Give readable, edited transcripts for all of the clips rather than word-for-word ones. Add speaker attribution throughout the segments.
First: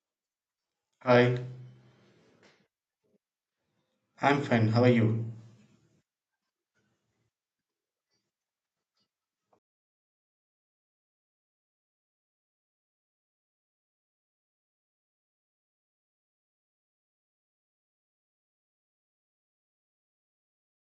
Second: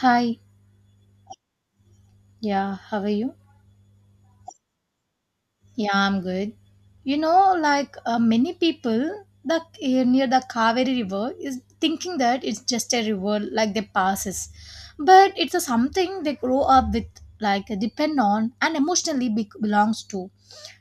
Speaker 1: Hi,
Speaker 2: Hi,
Speaker 1: yeah, how are you?
Speaker 2: I'm fine. How are you?
Speaker 1: Yeah, I'm good. You know, like many people, the near the Kaveri River is thinking that it's just a river like they passes, but it's a something they grow up with, like depend on, and emotionally belongs to.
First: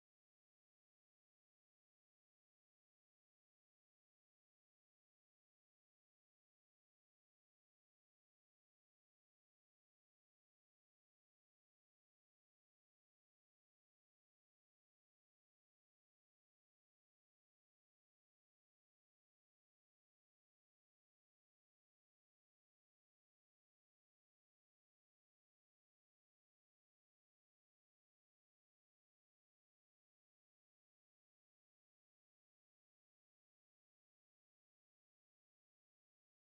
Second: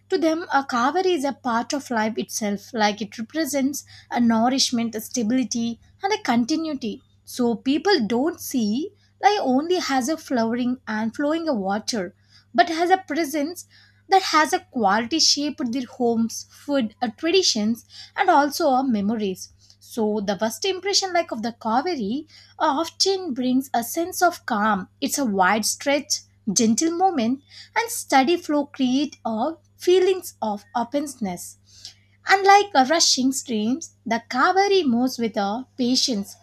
Speaker 1: To them, a kaveri is a part of life itself, like it represents a nourishment, a stability, and a continuity. So people don't see life only has a flowering and flowing of water, but has a presence that has a quality shaped their homes, food, traditions, and also our memories. So the first impression like of the Kaveri often brings a sense of calm. It's a wide stretch, gentle movement, and steady flow create a feelings of openness. Unlike a rushing streams, the Kaveri moves with a patience,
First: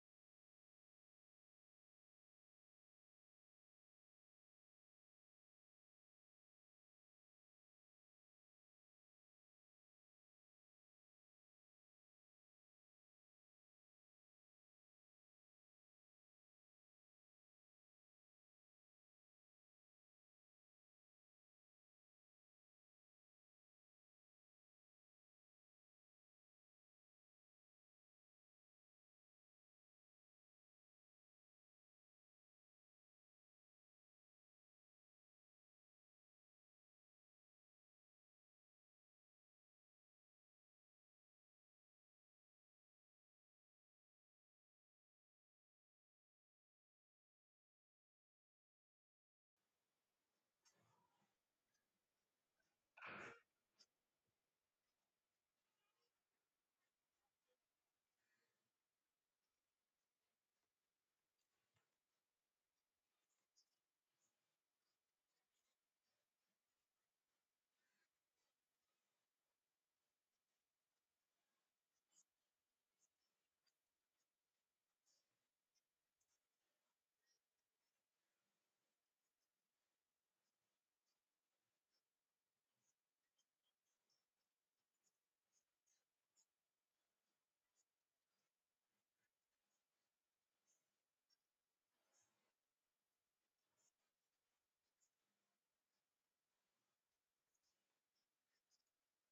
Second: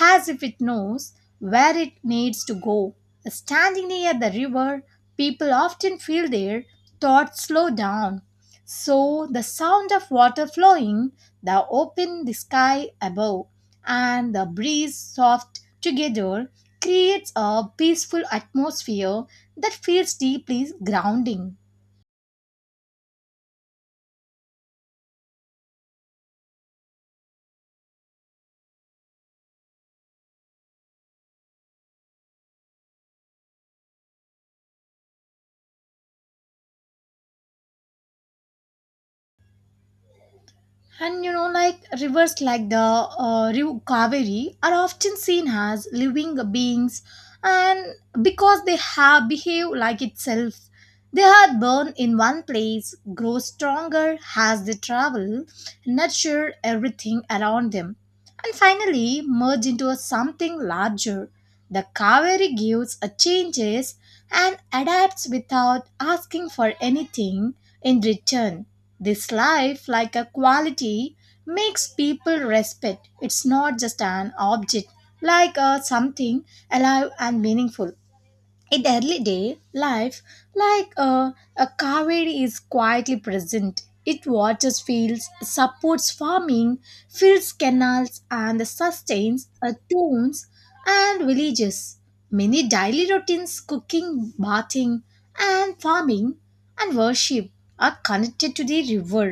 Speaker 1: as if it knows where it needs to go. Standing near the river, people often feel their thoughts slow down. So the sound of water flowing, the open the sky above, and the breeze soft together creates a peaceful atmosphere that feels deeply grounding. And you know, like rivers like the River Kaveri are often seen as living beings, and because they have behave like itself, they are born in one place, grow stronger as they travel, nurture everything around them, and finally merge into something larger. The Kaveri gives a changes and adapts without asking for anything in return. This life like a quality makes people respect. It's not just an object, like something alive and meaningful in early day life like a caveri is quietly present it waters fields supports farming fills canals and sustains towns and villages many daily routines cooking bathing and farming and worship are connected to the river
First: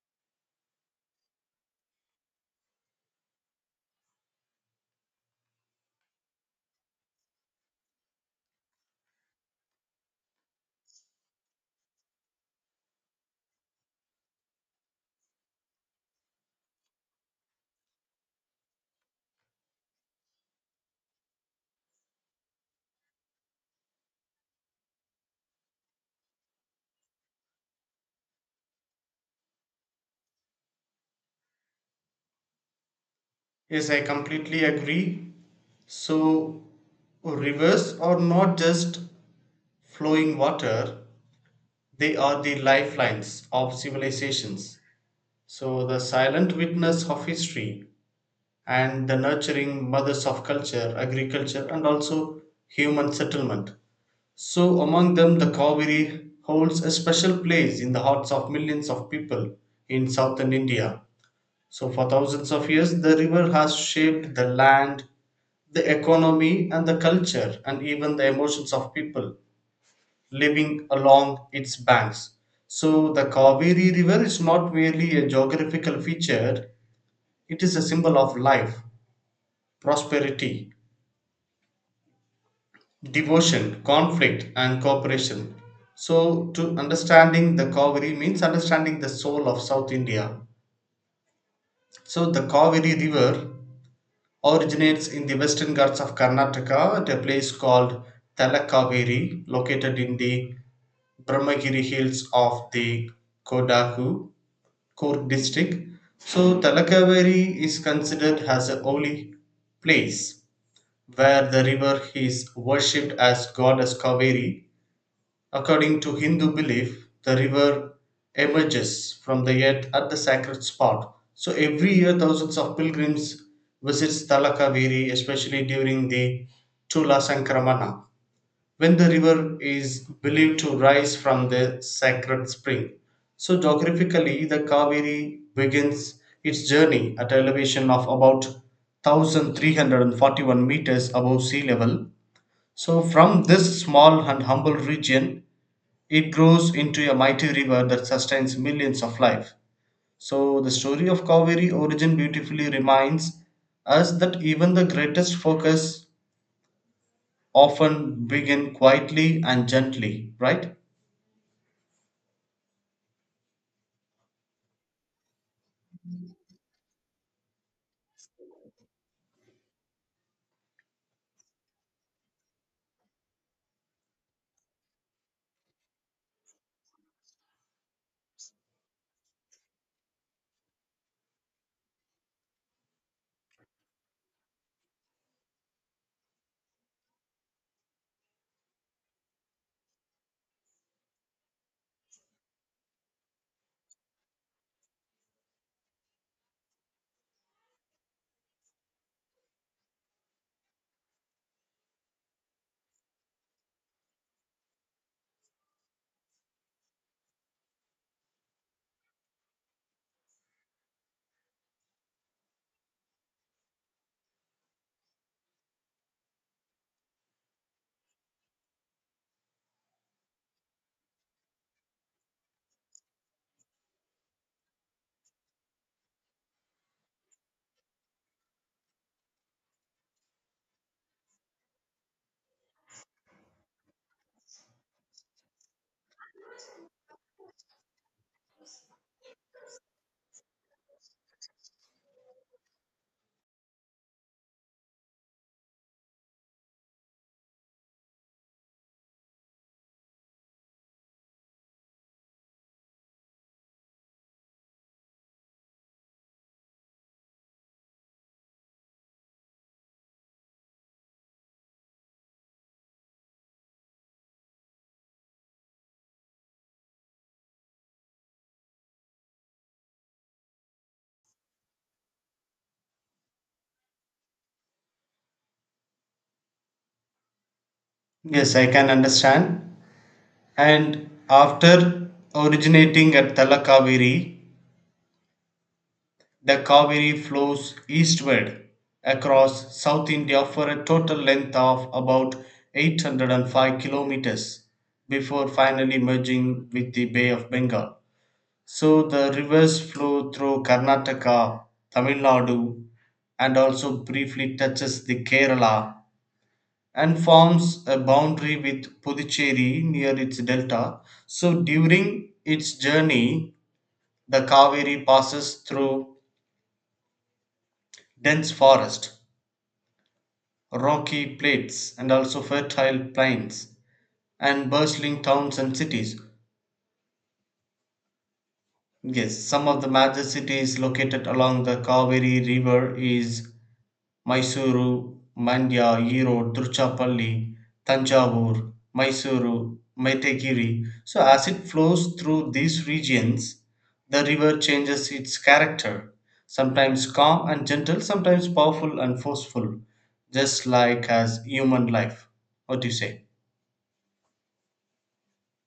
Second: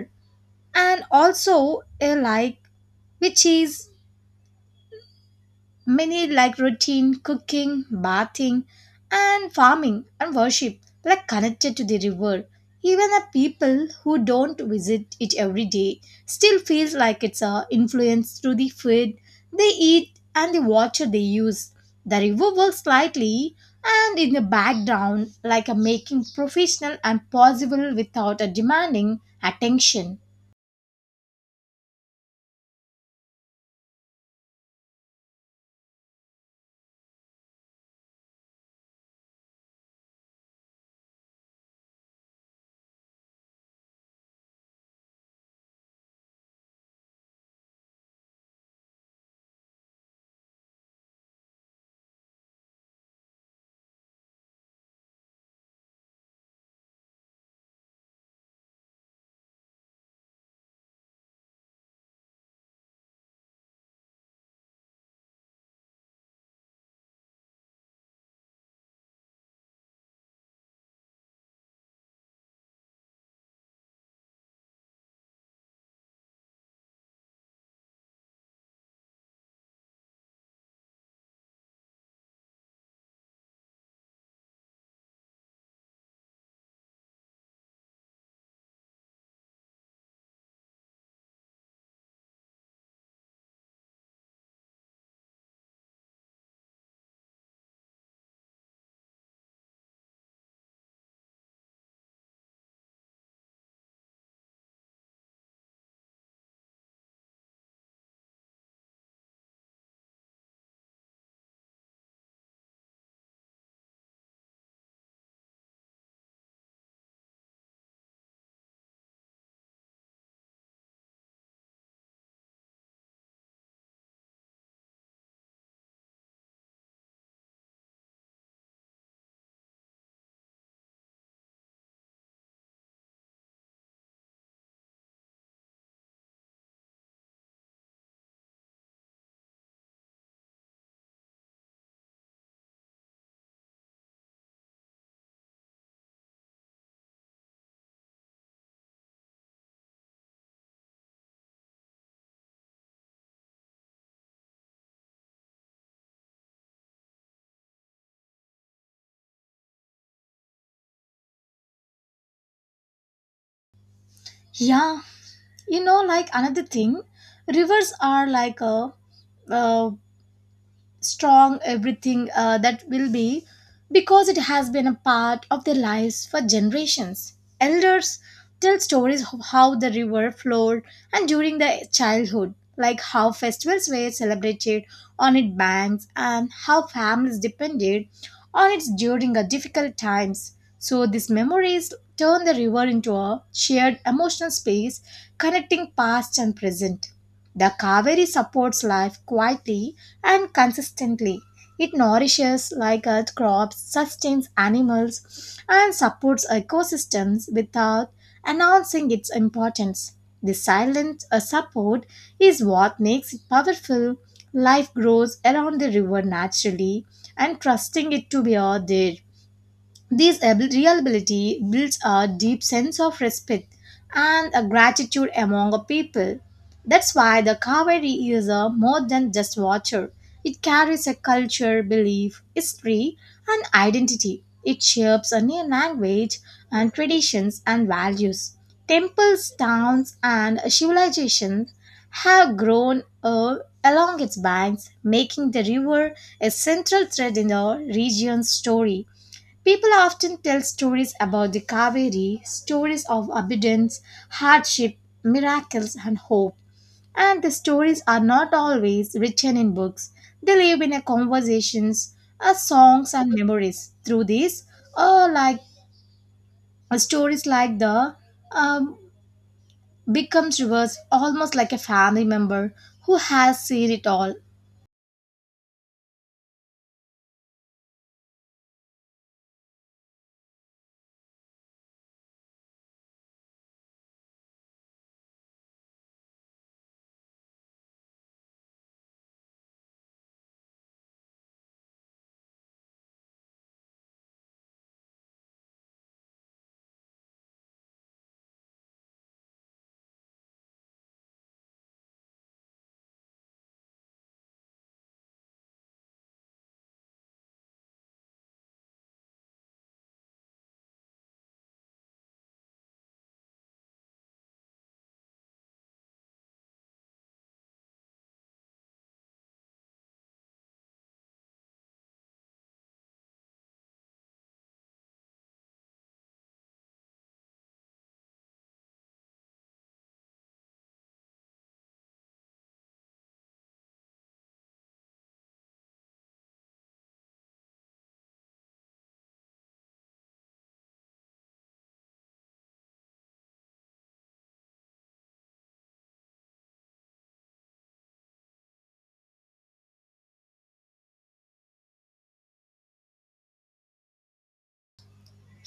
Speaker 1: and also a like which is many like routine, cooking, bathing, and farming and worship, like connected to the river. Even the people who don't visit it every day still feels like it's a influence through the food they eat and the water they use. The river works slightly and in the background, like a making professional and possible without a demanding attention.
Speaker 2: Yes, I completely agree. So, rivers are not just flowing water, they are the lifelines of civilizations. So, the silent witness of history and the nurturing mothers of culture, agriculture, and also human settlement. So, among them, the Kaveri holds a special place in the hearts of millions of people in southern India. So, for thousands of years, the river has shaped the land, the economy, and the culture, and even the emotions of people living along its banks. So, the Kaveri River is not merely a geographical feature, it is a symbol of life, prosperity, devotion, conflict, and cooperation. So, to understanding the Kaveri means understanding the soul of South India. So, the Kaveri River originates in the western Ghats of Karnataka at a place called Talakaveri, located in the Brahmagiri hills of the Kodagu, Korg district. So, Talakaveri is considered as a holy place where the river is worshipped as goddess Kaveri. According to Hindu belief, the river emerges from the earth at the sacred spot. So every year, thousands of pilgrims visits Talakaveri, especially during the Tula Sankramana, when the river is believed to rise from the sacred spring. So geographically, the Kaveri begins its journey at elevation of about 1341 meters above sea level. So from this small and humble region, it grows into a mighty river that sustains millions of life. So the story of Kaveri origin beautifully reminds us that even the greatest focus often begin quietly and gently, right?
Speaker 1: Yeah, you know, like another thing, rivers are like a uh, strong everything that will be because it has been a part of their lives for generations. Elders tell stories of how the river flowed and during their childhood, like how festivals were celebrated on its banks and how families depended on it during a difficult times. So these memories turn the river into a shared emotional space connecting past and present. The Kaveri supports life quietly and consistently. It nourishes like earth crops, sustains animals, and supports ecosystems without announcing its importance. The silent support is what makes it powerful. Life grows around the river naturally and trusting it to be out there. This real ability builds a deep sense of respect and a gratitude among a people. That's why the Kaveri is a more than just water. It carries a culture, belief, history, and identity. It shapes a new language and traditions and values. Temples, towns, and civilizations have grown along its banks, making the river a central thread in the region's story. People often tell stories about the Kaveri, stories of abundance, hardship, miracles, and hope. And the stories are not always written in books, they live in a conversations, songs, and memories. Through these, uh, like stories like the um, becomes reverse, almost like a family member who has seen it all.
Speaker 2: Yes, I can understand. And after originating at Talakaveri, the Kaveri flows eastward across South India for a total length of about 805 kilometers before finally merging with the Bay of Bengal. So the rivers flow through Karnataka, Tamil Nadu, and also briefly touches the Kerala and forms a boundary with Puducherry near its delta. So during its journey, the Kaveri passes through dense forest, Rocky plates, and also fertile plains, and bustling towns and cities. Yes, some of the major cities located along the Kaveri river is Mysuru, Mandya, Erode, Tiruchirappalli, Thanjavur, Mysuru, Maitagiri. So as it flows through these regions, the river changes its character, sometimes calm and gentle, sometimes powerful and forceful, just like as human life. What do you say?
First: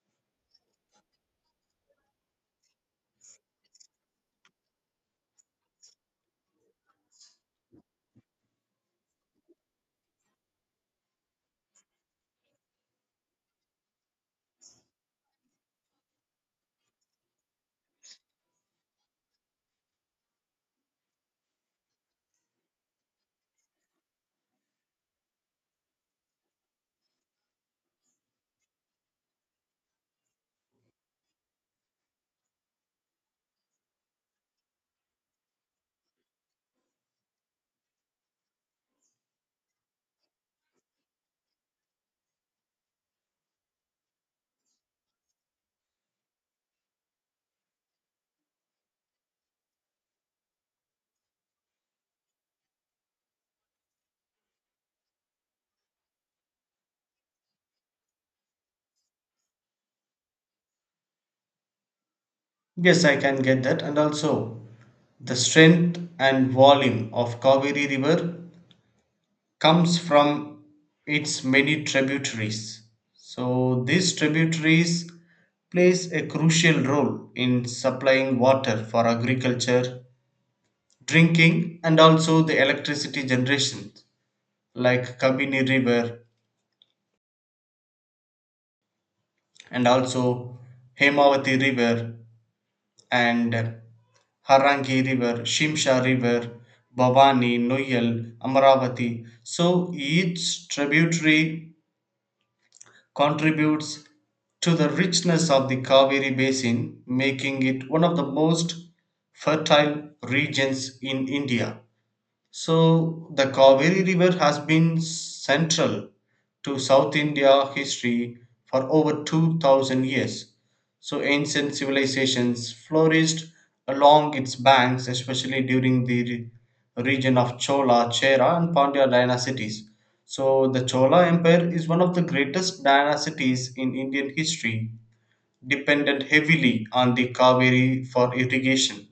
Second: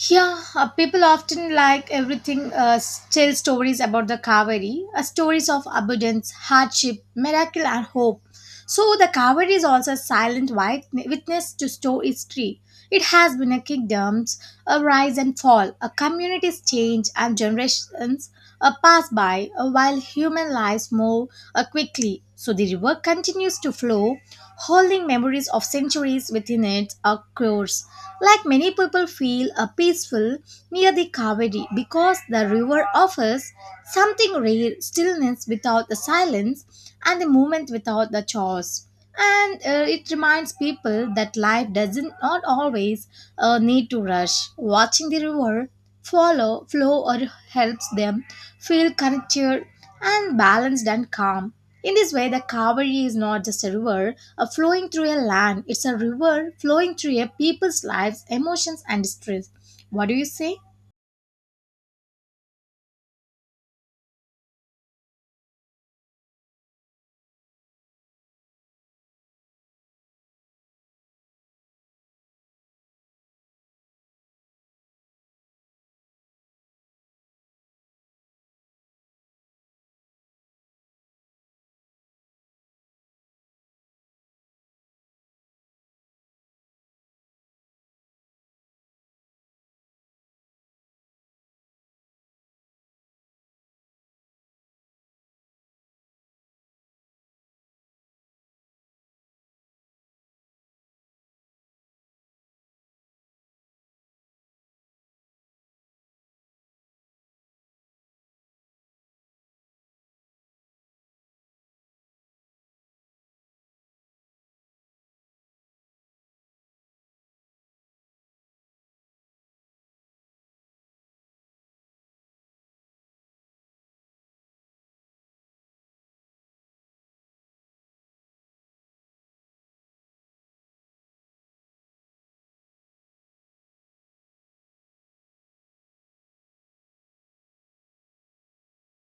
Speaker 1: Yeah, people often like everything, tell stories about the Kaveri, stories of abundance, hardship, miracle, and hope. So, the Kaveri is also a silent white witness to store history. It has been a kingdom's a rise and fall, a community's change, and generations pass by while human lives move quickly. So, the river continues to flow holding memories of centuries within it, of course. Like many people feel a peaceful near the Kaveri because the river offers something rare, stillness without the silence and the movement without the chores. And it reminds people that life doesn't not always need to rush. Watching the river follow flow or helps them feel connected and balanced and calm. In this way, the Kaveri is not just a river, a flowing through a land. It's a river flowing through a people's lives, emotions, and stress. What do you say?
Speaker 2: Yes, I can get that. And also, the strength and volume of Kaveri River comes from its many tributaries. So, these tributaries plays a crucial role in supplying water for agriculture, drinking, and also the electricity generation, like Kabini River and also Hemavati River and Harangi River, Shimsha River, Bhavani, Noyal, Amaravati. So each tributary contributes to the richness of the Kaveri basin, making it one of the most fertile regions in India. So the Kaveri River has been central to South India history for over 2000 years. So ancient civilizations flourished along its banks, especially during the region of Chola, Chera, and Pandya dynasties. So the Chola Empire is one of the greatest dynasties in Indian history, dependent heavily on the Kaveri for irrigation.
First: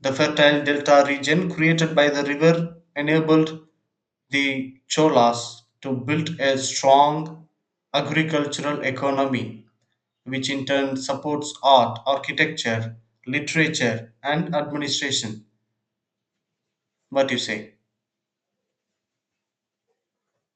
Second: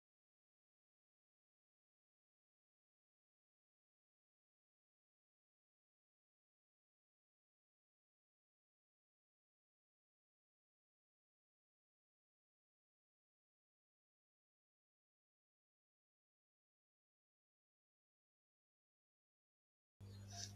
Speaker 2: The fertile delta region created by the river enabled the Cholas to build a strong agricultural economy, which in turn supports art, architecture, literature, and administration. What do you say?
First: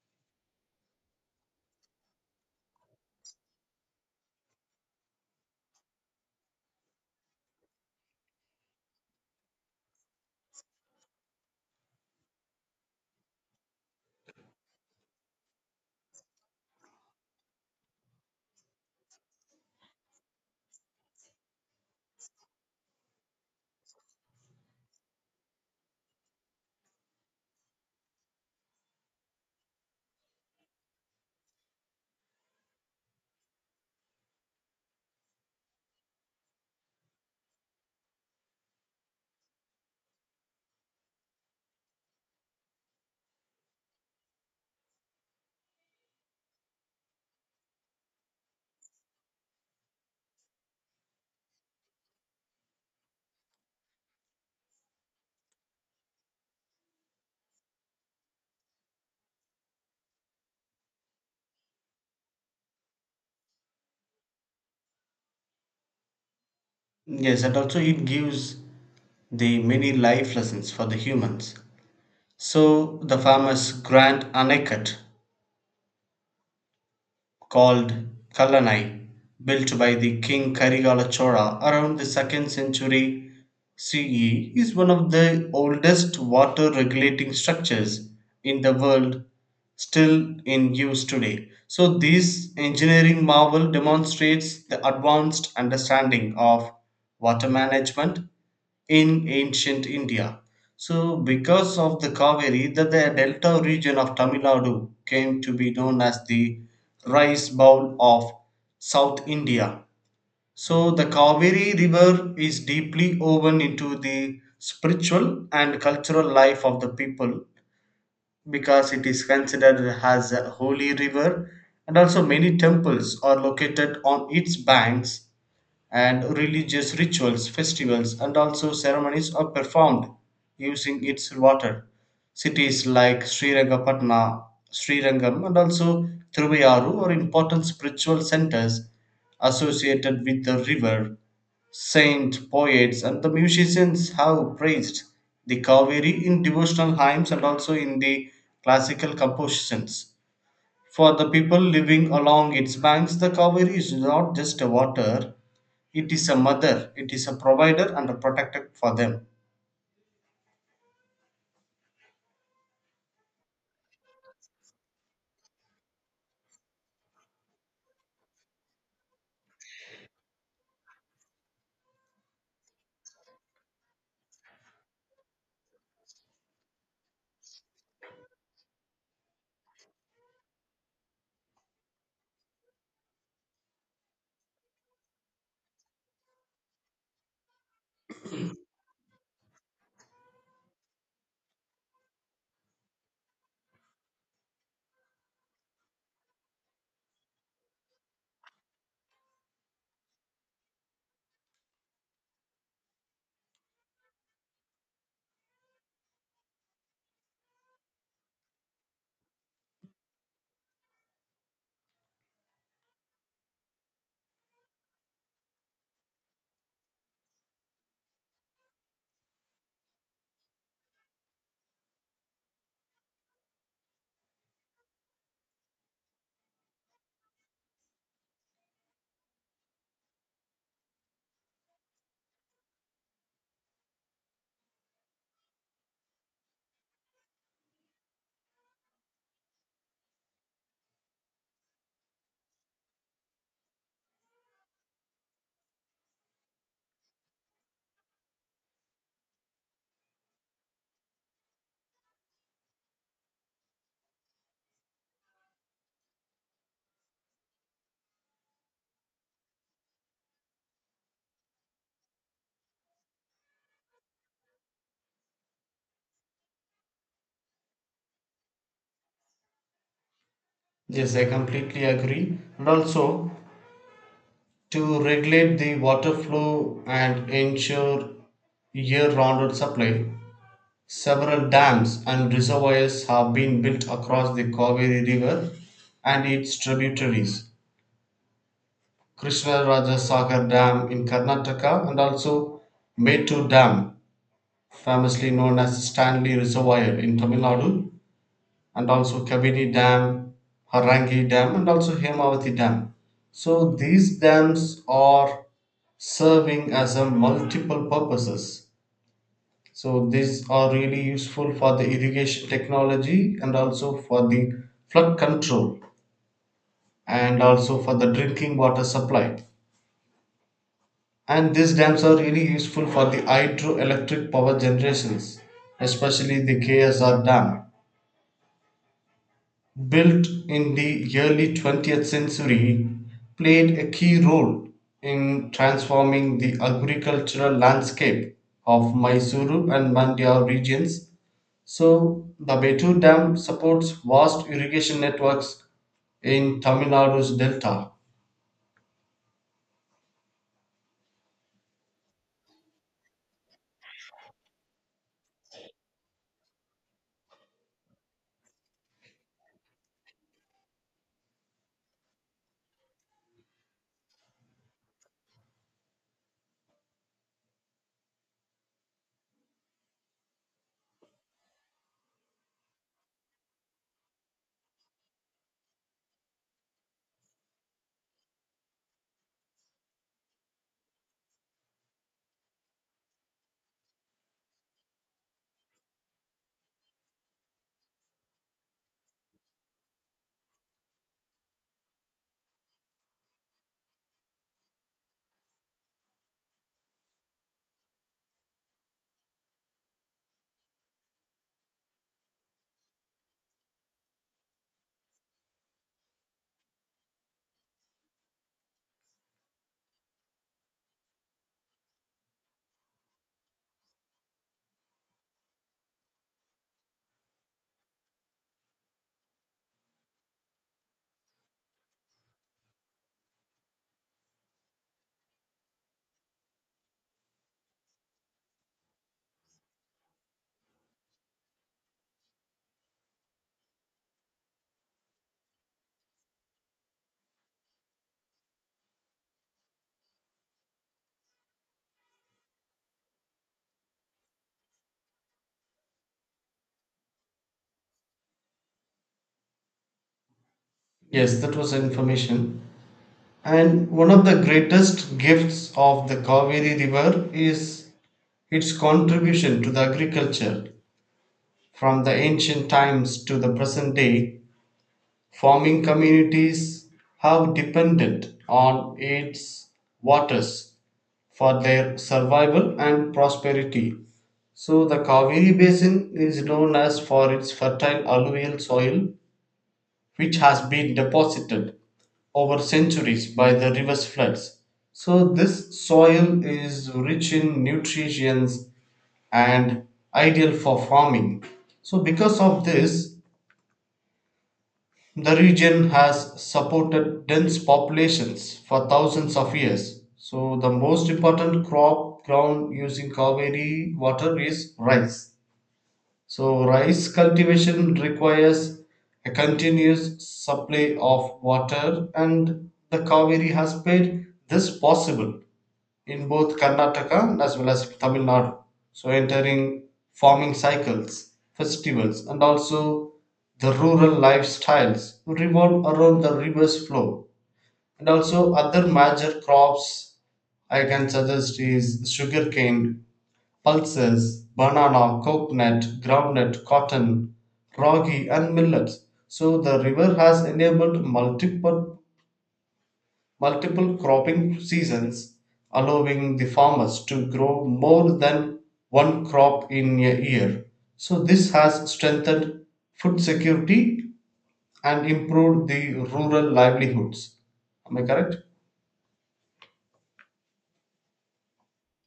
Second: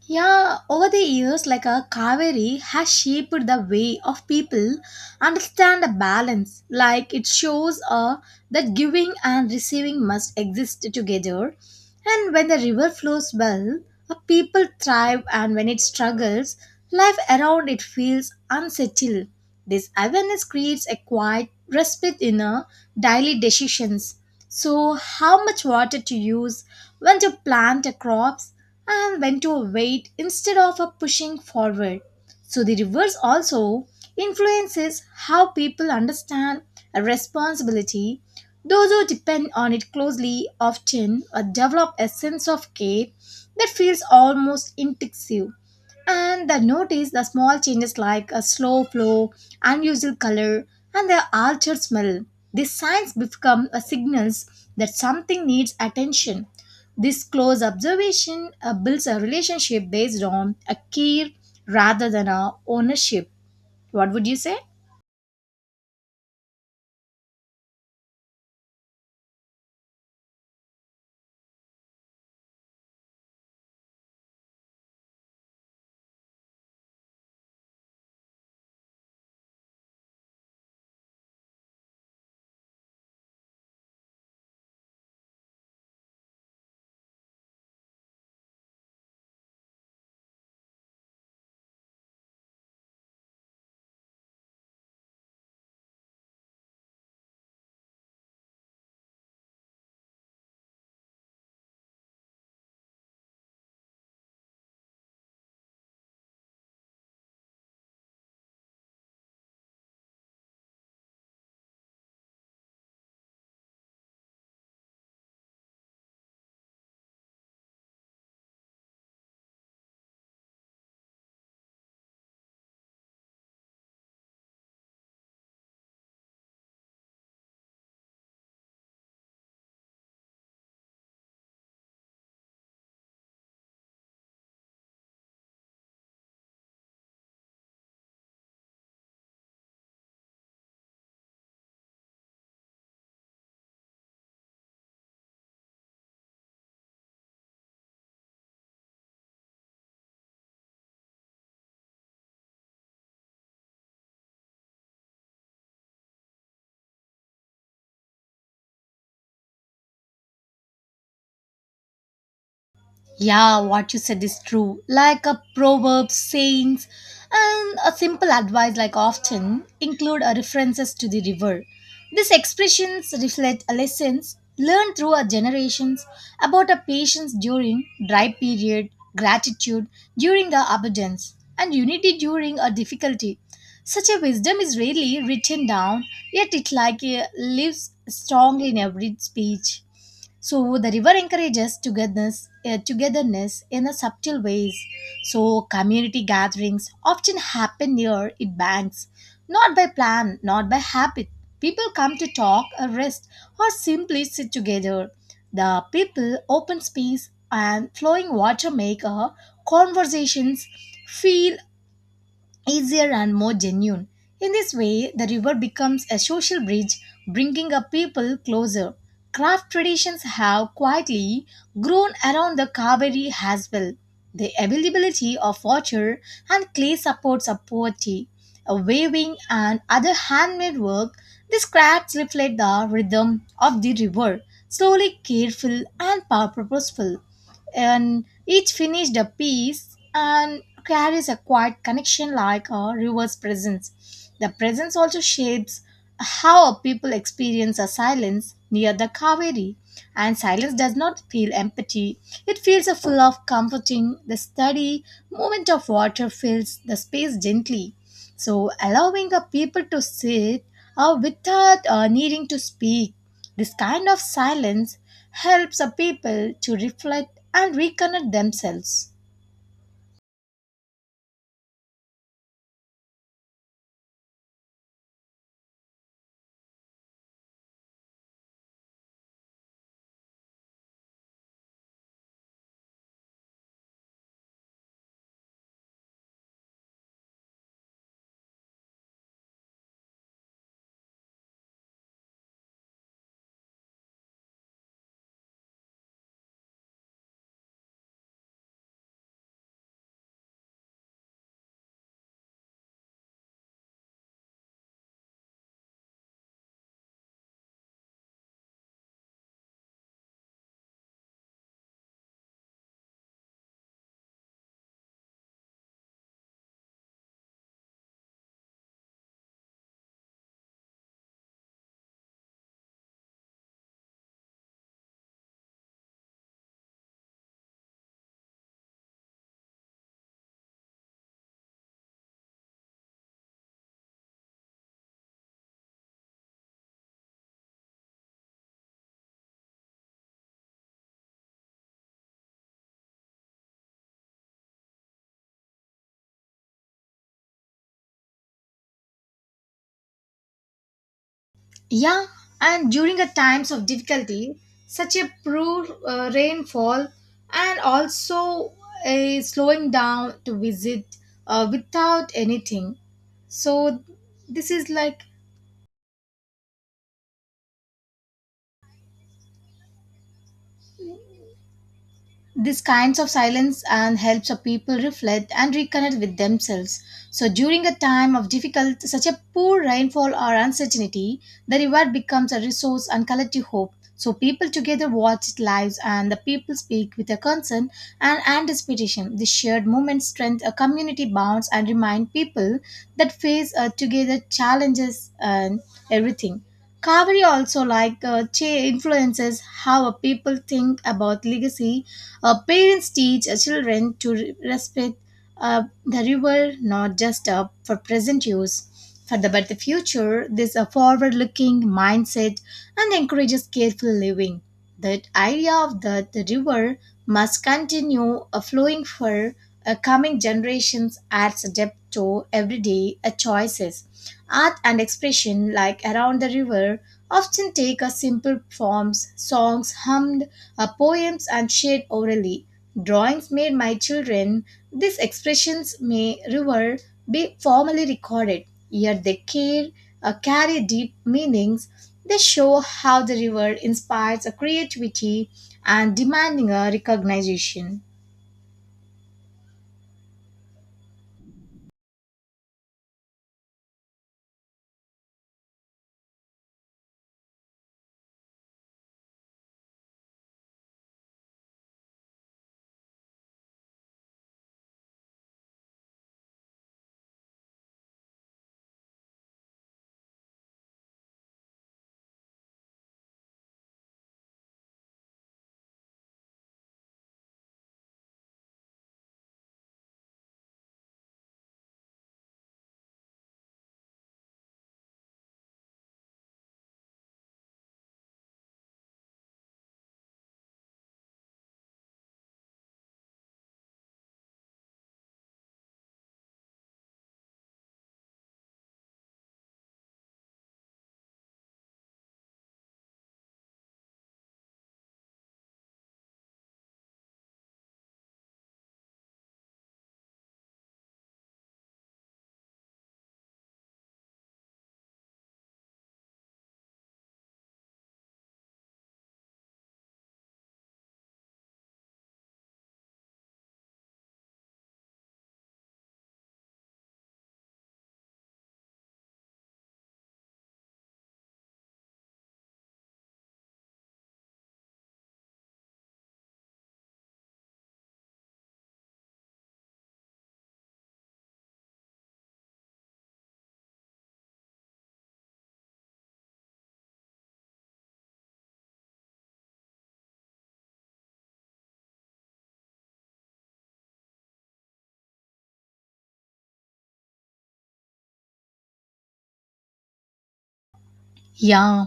Speaker 1: Yeah, over the years, like a Kaveri has shaped the way of people understand the balance. Like it shows that giving and receiving must exist together. And when the river flows well, a people thrive, and when it struggles, life around it feels unsettled. This awareness creates a quiet respite in our daily decisions. So, how much water to use, when to plant the crops, and when to wait instead of a pushing forward. So the reverse also influences how people understand a responsibility. Those who depend on it closely often develop a sense of care that feels almost intuitive and they notice the small changes like a slow flow, unusual color, and the altered smell. These signs become a signals that something needs attention. This close observation builds a relationship based on a care rather than a ownership. What would you say?
Speaker 2: Yes, and also it gives the many life lessons for the humans. So the famous Grand Anakat called Kallanai, built by the king Karigala Chola around the 2nd century CE, is one of the oldest water regulating structures in the world still in use today. So, this engineering marvel demonstrates the advanced understanding of water management in ancient India. So, because of the Kaveri, that the delta region of Tamil Nadu came to be known as the rice bowl of South India. So, the Kaveri River is deeply woven into the spiritual and cultural life of the people because it is considered as a holy river, and also many temples are located on its banks and religious rituals, festivals, and also ceremonies are performed using its water. Cities like Srirangapatna, Srirangam, and also Thiruvayaru are important spiritual centers associated with the river. Saint poets and the musicians have praised the Kaveri in devotional hymns and also in the classical compositions. For the people living along its banks, the Kaveri is not just a water, it is a mother, it is a provider and a protector for them.
Speaker 1: Yeah, what you said is true. Like a proverb, sayings, and a simple advice, like often include a references to the river. These expressions reflect lessons learned through our generations about a patience during dry period, gratitude during the abundance, and unity during a difficulty. Such a wisdom is rarely written down, yet it like lives strongly in every speech. So the river encourages togetherness, togetherness in a subtle ways. So community gatherings often happen near its banks, not by plan, not by habit. People come to talk, or rest, or simply sit together. The people, open space, and flowing water make a conversations feel easier and more genuine. In this way, the river becomes a social bridge, bringing a people closer. Craft traditions have quietly grown around the Kaveri as well. The availability of water and clay supports a poetry, a weaving and other handmade work. These crafts reflect the rhythm of the river, slowly careful and purposeful and each finished a piece and carries a quiet connection like a river's presence. The presence also shapes how a people experience a silence near the Kaveri, and silence does not feel empty. It feels a full of comforting. The steady movement of water fills the space gently, so allowing a people to sit without needing to speak. This kind of silence helps a people to reflect and reconnect themselves.
Speaker 2: Yes, I completely agree. And also, to regulate the water flow and ensure year round supply, several dams and reservoirs have been built across the Kaveri River and its tributaries. Krishna Raja Sagar Dam in Karnataka and also Mettur Dam, famously known as Stanley Reservoir in Tamil Nadu, and also Kaveri Dam, Harangi Dam, and also Hemavati Dam. So these dams are serving as a multiple purposes. So these are really useful for the irrigation technology and also for the flood control and also for the drinking water supply. And these dams are really useful for the hydroelectric power generations, especially the KSR dam, built in the early 20th century, played a key role in transforming the agricultural landscape of Mysuru and Mandya regions. So, the Betu Dam supports vast irrigation networks in Tamil Nadu's delta.
Speaker 1: Yeah, and during the times of difficulty, such a poor rainfall and also a slowing down to visit without anything. So this is like these kinds of silence and helps a people reflect and reconnect with themselves. So during a time of difficult such a poor rainfall or uncertainty the river becomes a resource and collective hope, so people together watch its lives and the people speak with a concern and anticipation. This shared moment strengthens a community bonds and remind people that face together challenges and everything. Kaveri also like influences how a people think about legacy. Parents teach children to respect the river, not just for present use, for the, but the future. This a forward-looking mindset and encourages careful living. That idea of that the river must continue flowing for coming generations adds a depth to everyday choices. Art and expression like around the river often take a simple forms, songs hummed, poems and shared orally. Drawings made by children. These expressions may never be formally recorded, yet they care, carry deep meanings. They show how the river inspires a creativity and demanding a recognition.
Speaker 2: Yes, that was information. And one of the greatest gifts of the Kaveri River is its contribution to the agriculture. From the ancient times to the present day, farming communities have depended on its waters for their survival and prosperity. So, the Kaveri Basin is known as for its fertile alluvial soil, which has been deposited over centuries by the river's floods. So, this soil is rich in nutrients and ideal for farming. So, because of this, the region has supported dense populations for thousands of years. So, the most important crop ground using Kaveri water is rice. So, rice cultivation requires a continuous supply of water, and the Kaveri has made this possible in both Karnataka as well as Tamil Nadu. So entering farming cycles, festivals, and also the rural lifestyles revolve around the river's flow. And also other major crops I can suggest is sugarcane, pulses, banana, coconut, groundnut, cotton, ragi, and millets. So the river has enabled multiple cropping seasons, allowing the farmers to grow more than one crop in a year. So this has strengthened food security and improved the rural livelihoods. Am I correct?
Speaker 1: Yeah,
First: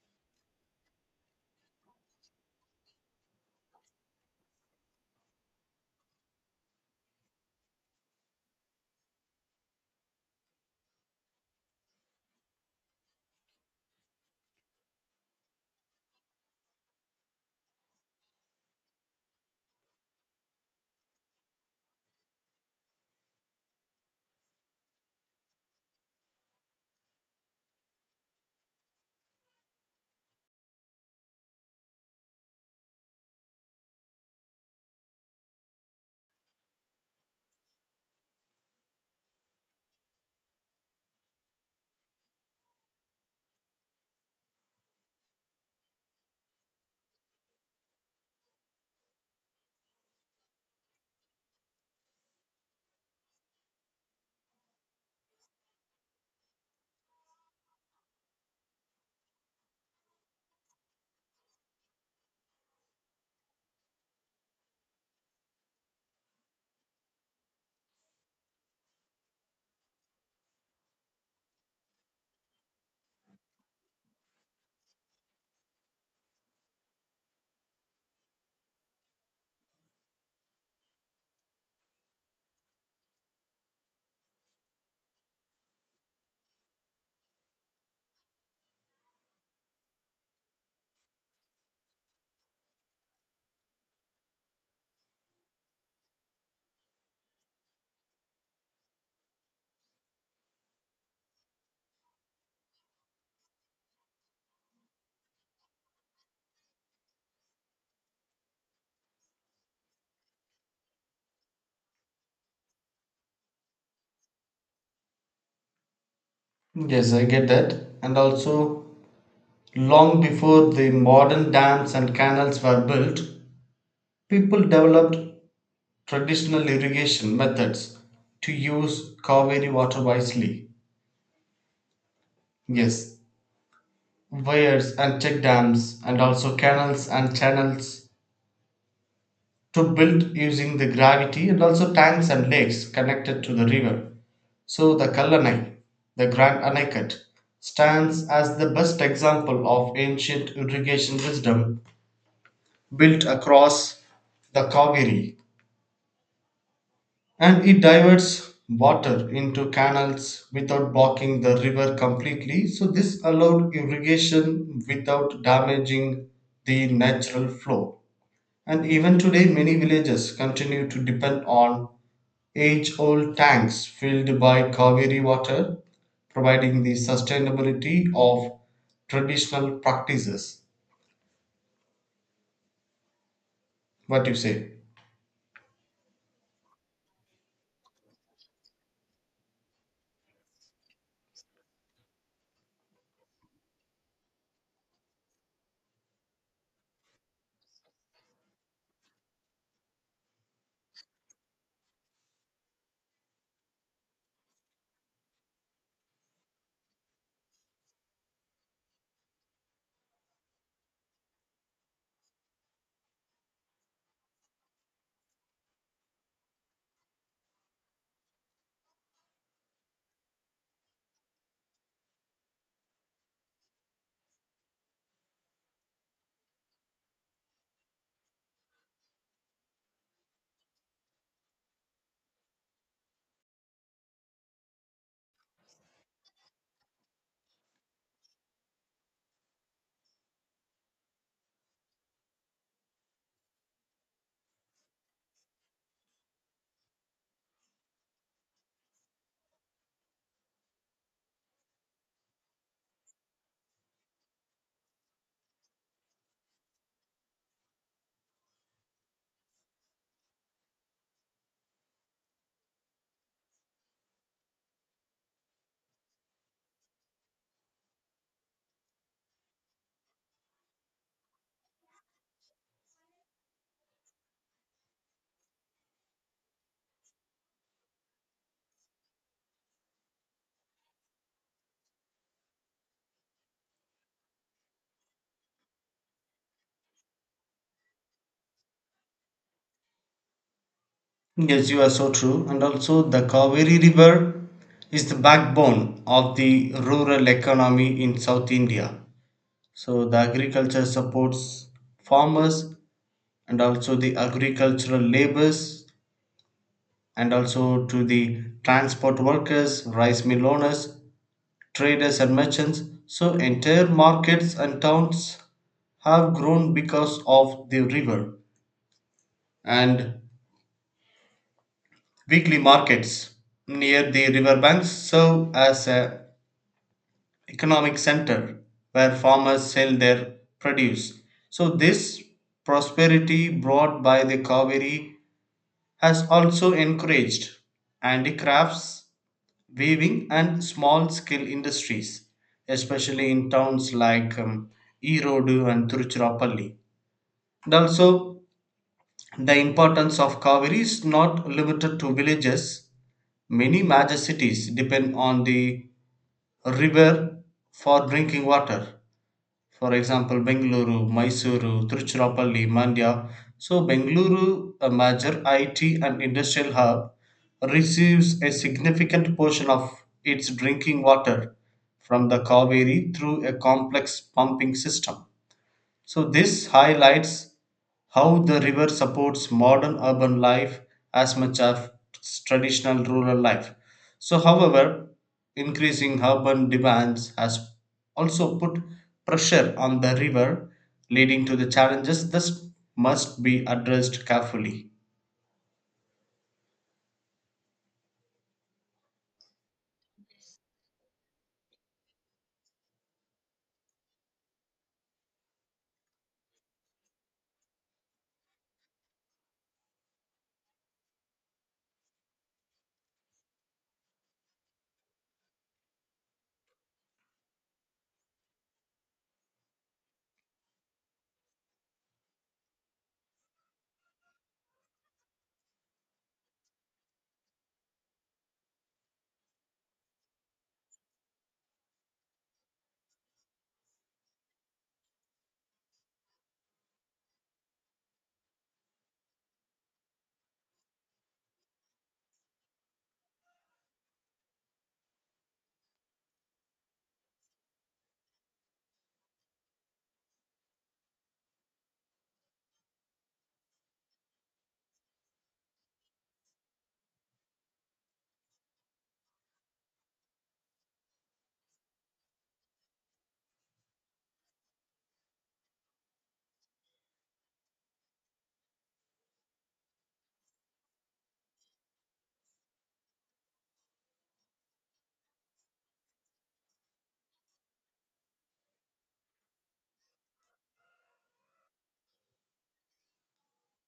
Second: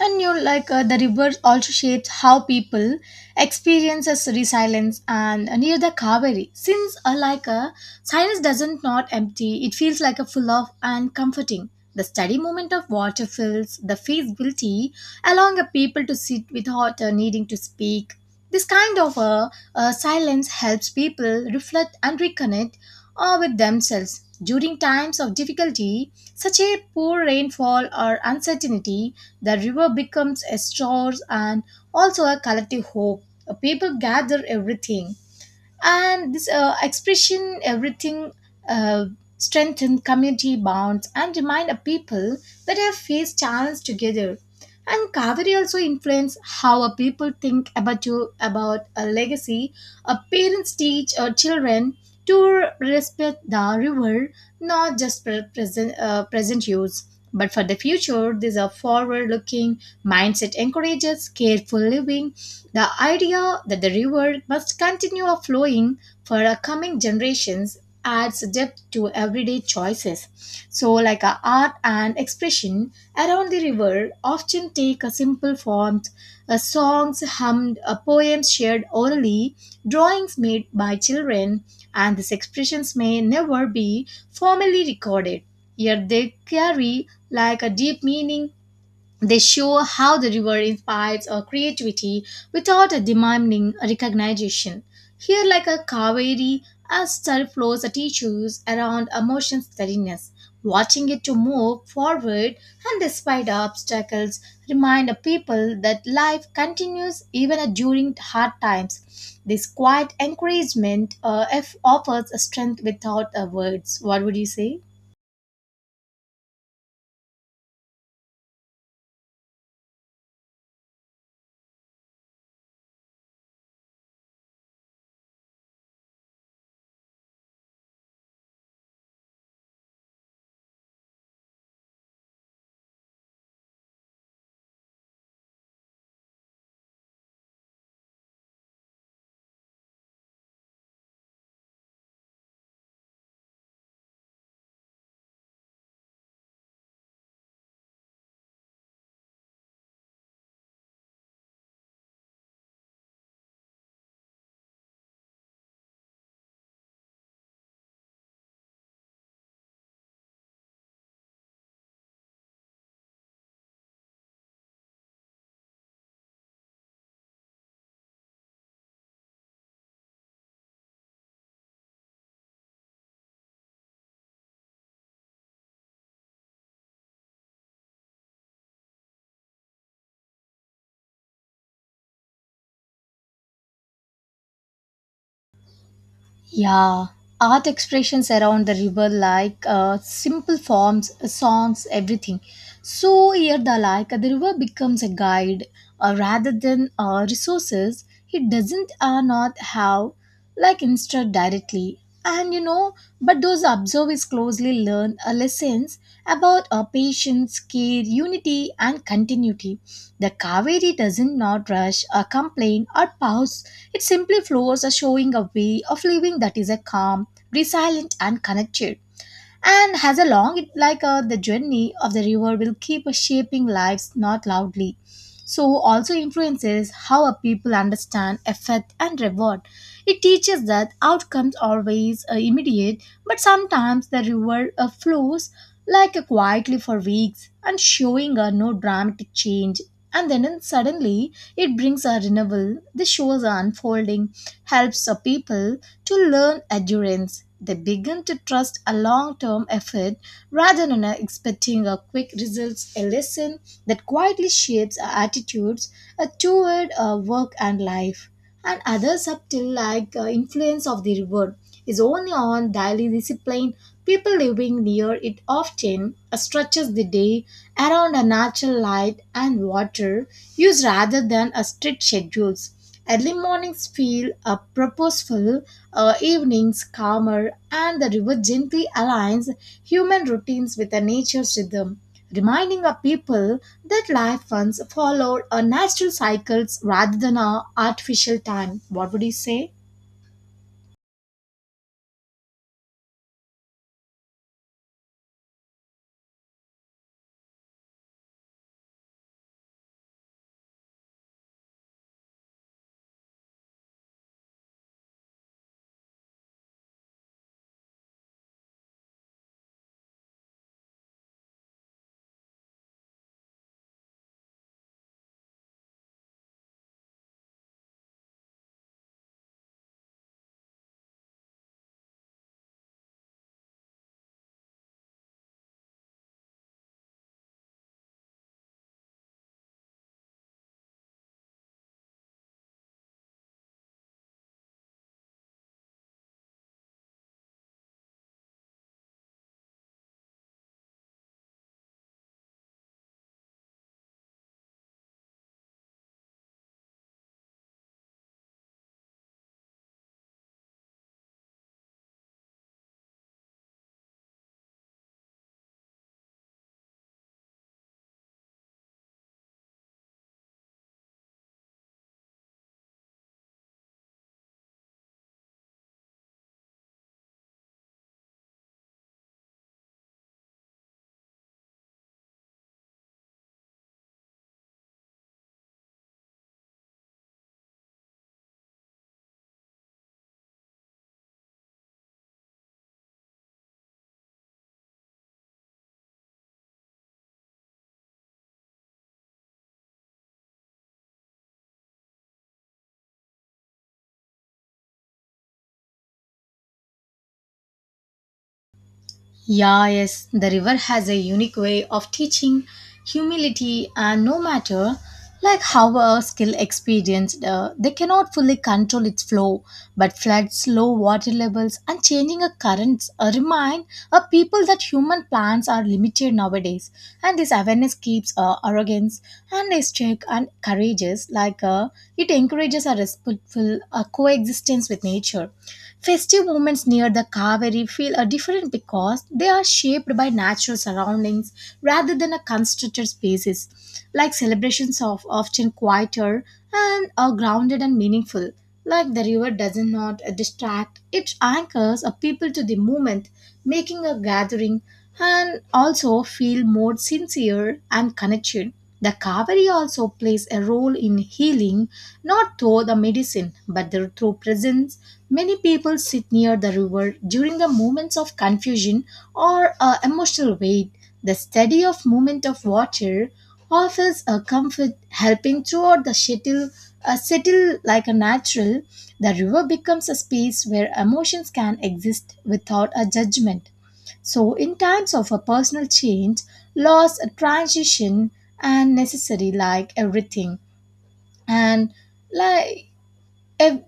Speaker 1: and you like the river also shapes how people experiences resilience and near the Kaveri. Since like a silence doesn't not empty, it feels like a full of and comforting. The steady movement of water fills the feasibility, allowing a people to sit without needing to speak. This kind of silence helps people reflect and reconnect with themselves. During times of difficulty, such a poor rainfall or uncertainty, the river becomes a source and also a collective hope. People gather everything and this expression everything uh, strengthen community bonds and remind a people that have faced challenges together. And Kaveri also influence how a people think about you about a legacy. A parents teach our children to respect the river, not just for present present use, but for the future. This a forward-looking mindset encourages careful living, the idea that the river must continue flowing for our coming generations adds depth to everyday choices. So, like our art and expression around the river often take a simple form, a songs hummed, a poems shared orally, drawings made by children, and these expressions may never be formally recorded. Yet they carry like a deep meaning. They show how the river inspires our creativity without a demanding recognition. Here, like a Kaveri, a star flows at issues around emotion steadiness. Watching it to move forward and despite obstacles, remind the people that life continues even during hard times. This quiet encouragement offers a strength without words. What would you say?
Speaker 2: Yes, I get that. And also, long before the modern dams and canals were built, people developed traditional irrigation methods to use Kaveri water wisely. Yes, weirs and check dams and also canals and channels to build using the gravity, and also tanks and lakes connected to the river. So the Kallanai, the Grand Anaikat, stands as the best example of ancient irrigation wisdom built across the Kaveri, and it diverts water into canals without blocking the river completely. So this allowed irrigation without damaging the natural flow. And even today, many villages continue to depend on age old tanks filled by Kaveri water, providing the sustainability of traditional practices. What you say?
Speaker 1: Yeah, art expressions around the river, like simple forms, songs, everything. So here, the like the river becomes a guide, rather than resources. It doesn't not have like instruct directly, and but those observers closely learn lessons about patience, care, unity, and continuity. The Kaveri doesn't not rush, complain, or pause. It simply flows, showing a way of living that is a calm, resilient, and connected, and has a long it like the journey of the river will keep shaping lives not loudly, so also influences how a people understand effect and reward. It teaches that outcomes always are immediate, but sometimes the river flows like quietly for weeks and showing no dramatic change, and then suddenly it brings a renewal. This shows a unfolding helps a people to learn endurance. They begin to trust a long term effort rather than expecting a quick results, a lesson that quietly shapes our attitudes toward work and life. And other subtle like influence of the river is only on daily discipline. People living near it often stretches the day around a natural light and water use rather than a strict schedules. Early mornings feel purposeful, evenings calmer, and the river gently aligns human routines with the nature's rhythm, reminding our people that life once followed a natural cycles rather than a artificial time. What would you say?
Speaker 2: Yes, you are so true. And also, the Kaveri River is the backbone of the rural economy in South India. So, the agriculture supports farmers and also the agricultural labors and also to the transport workers, rice mill owners, traders, and merchants. So, entire markets and towns have grown because of the river, and weekly markets near the river banks serve as an economic center where farmers sell their produce. So, this prosperity brought by the Kaveri has also encouraged handicrafts, weaving, and small scale industries, especially in towns like Erodu and Tiruchirappalli. And also, the importance of Kaveri is not limited to villages. Many major cities depend on the river for drinking water, for example Bengaluru, Mysuru, Tiruchirappalli, Mandya. So Bengaluru, a major IT and industrial hub, receives a significant portion of its drinking water from the Kaveri through a complex pumping system. So, this highlights how the river supports modern urban life as much as traditional rural life. So, however, increasing urban demands has also put pressure on the river, leading to the challenges that must be addressed carefully.
Speaker 1: Yeah, yes, the river has a unique way of teaching humility, and no matter like how a skill experienced, they cannot fully control its flow. But floods, low water levels, and changing of currents remind a people that human plans are limited nowadays. And this awareness keeps arrogance and is check and courageous. Like it encourages a respectful coexistence with nature. Festive moments near the Kaveri feel different because they are shaped by natural surroundings rather than a constructed spaces. Like celebrations are often quieter and are grounded and meaningful. Like the river does not distract, it anchors a people to the moment, making a gathering and also feel more sincere and connected. The Kaveri also plays a role in healing, not through the medicine, but through presence. Many people sit near the river during the moments of confusion or emotional weight. The study of movement of water offers a comfort, helping throughout the shuttle, settle like a natural. The river becomes a space where emotions can exist without a judgment. So, in times of a personal change, loss, a transition, and necessary, like everything, and like every,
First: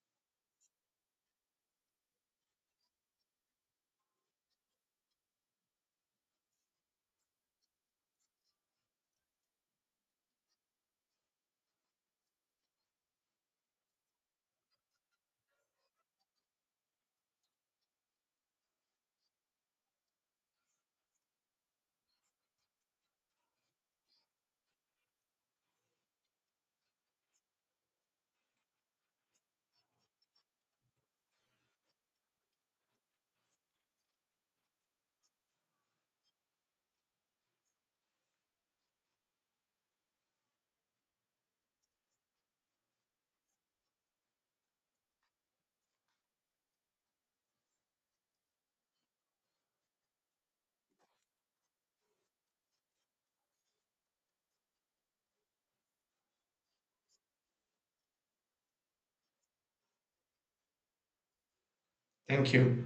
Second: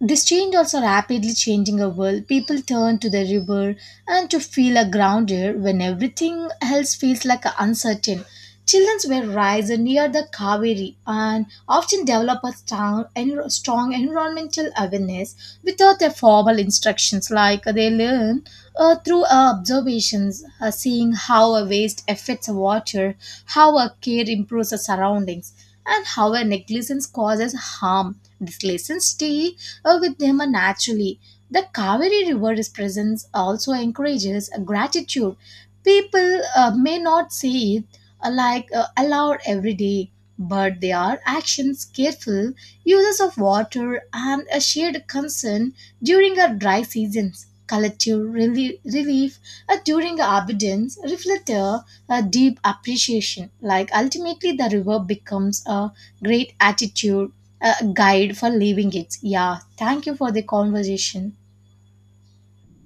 Speaker 1: this change also rapidly changing our world. People turn to the river and to feel a grounded when everything else feels like uncertain. Children will rise near the Kaveri and often develop a strong, strong environmental awareness without their formal instructions, like they learn through observations, seeing how a waste affects water, how a care improves the surroundings, and how a negligence causes harm. These lessons stay with them naturally. The Kaveri River's presence also encourages gratitude. People may not say it like aloud every day, but they are actions, careful uses of water, and a shared concern during our dry seasons. Collective relief during abundance reflect a deep appreciation. Like ultimately, the river becomes a great attitude, a guide for living it. Yeah, thank you for the conversation.
Speaker 2: Thank you.